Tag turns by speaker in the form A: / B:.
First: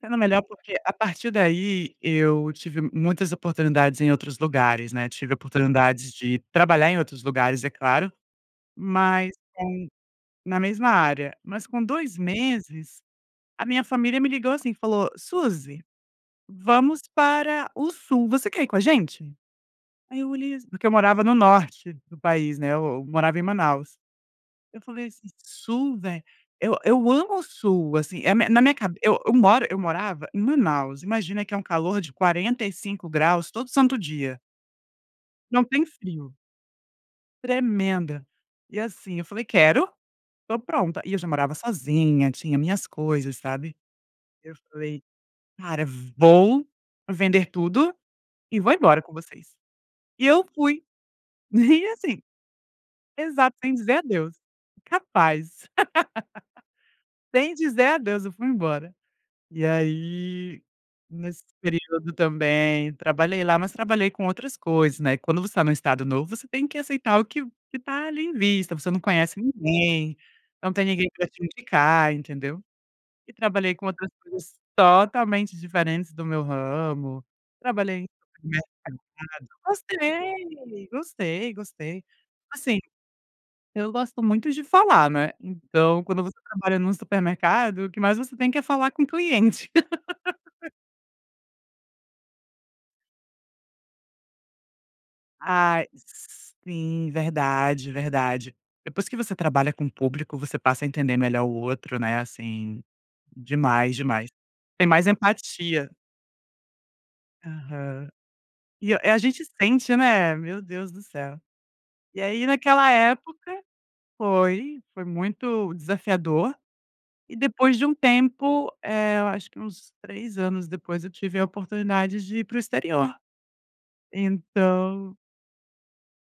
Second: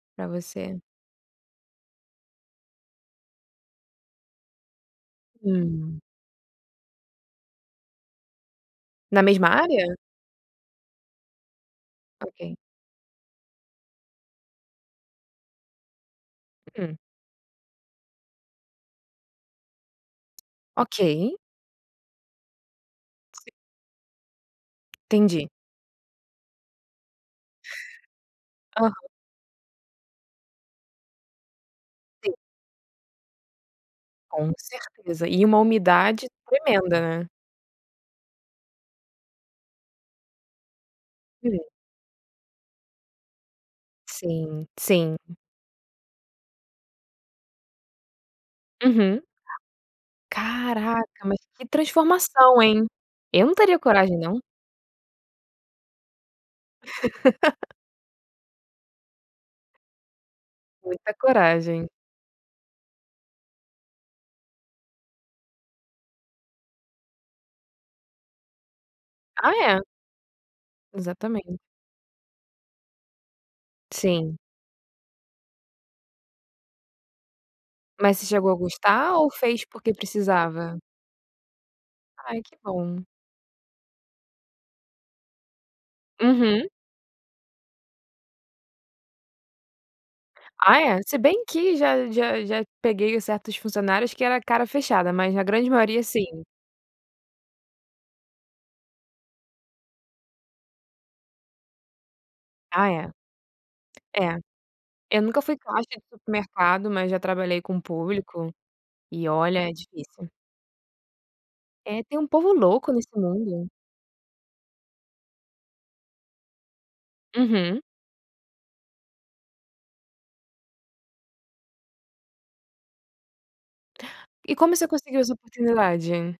A: Sendo
B: Para
A: melhor, porque
B: você.
A: a partir daí, eu tive muitas oportunidades em outros lugares, né. Tive
B: Hum.
A: oportunidades de trabalhar em outros lugares, é claro,
B: Na
A: mas
B: mesma
A: com
B: área?
A: na mesma área. Mas com 2
B: Ok.
A: meses, a minha família me ligou, assim, e falou: "Susi,
B: Hum.
A: vamos para o Sul, você quer ir com a gente?". Aí eu olhei assim porque eu morava no
B: Ok.
A: Norte do país, né, eu eu morava em
B: Si
A: Manaus. Eu falei assim:
B: Entendi.
A: "Sul, vé eu eu amo o Sul", assim, é mi na minha
B: Aham.
A: cabe eu eu moro eu morava em Manaus, imagina que é um calor de
B: Sim.
A: 45 graus todo santo dia.
B: Com certeza. E uma
A: Não tem
B: umidade
A: frio.
B: tremenda, né.
A: Tremenda. E assim, eu falei: "Quero. Estou pronta", e eu já morava
B: Sim.
A: sozinha, tinha minhas coisas, sabe. Eu
B: Sim,
A: falei:
B: sim.
A: "Cara, vou vender tudo e vou embora com
B: Uhum.
A: vocês". E eu fui.
B: Caraca, mas que
A: E assim
B: transformação, hein. Eu não
A: exato, sem
B: teria
A: dizer
B: coragem
A: adeus.
B: não.
A: Incapaz. Sem dizer adeus, eu fui embora. E aí,
B: Muita
A: nesse
B: coragem.
A: período também, trabalhei lá, mas trabalhei com outras coisas, né. Quando você está num Estado novo, você tem que aceitar o que o que está ali, em vista. Você não conhece
B: Ah é.
A: ninguém, não tem ninguém pra te
B: Exatamente.
A: indicar, entendeu. E trabalhei com outras
B: Sim.
A: coisas totalmente diferentes do meu ramo. Trabalhei em
B: Mas você chegou a
A: supermercado.
B: gostar, ou fez porque precisava?
A: Gostei. Gostei, gostei.
B: Ai, que
A: Assim,
B: bom.
A: eu gosto muito de falar, né, então quando você
B: Uhum.
A: trabalha num supermercado, o que mais você tem que é falar com o cliente.
B: Ah é. Se bem que já já já peguei certos funcionários, que era cara fechada, mas na grande
A: Ai,
B: maioria, sim.
A: sim, verdade, verdade. Depois que você trabalha com público, você passa a entender melhor o outro, né, assim,
B: Ah é.
A: demais, demais.
B: É.
A: Tem mais
B: Eu nunca fui caixa
A: empatia.
B: de supermercado, mas já trabalhei com
A: Aham.
B: público,
A: E a, eh,
B: e
A: gente
B: olha, é
A: sente,
B: difícil.
A: né. Meu Deus do céu.
B: É, tem
A: E
B: um
A: aí
B: povo
A: naquela
B: louco nesse
A: época,
B: mundo.
A: foi foi muito desafiador. E depois
B: Uhum.
A: de um tempo, eh, eu acho que uns 3 anos depois, eu tive a oportunidade de ir para o exterior.
B: E como você
A: Então
B: conseguiu essa oportunidade?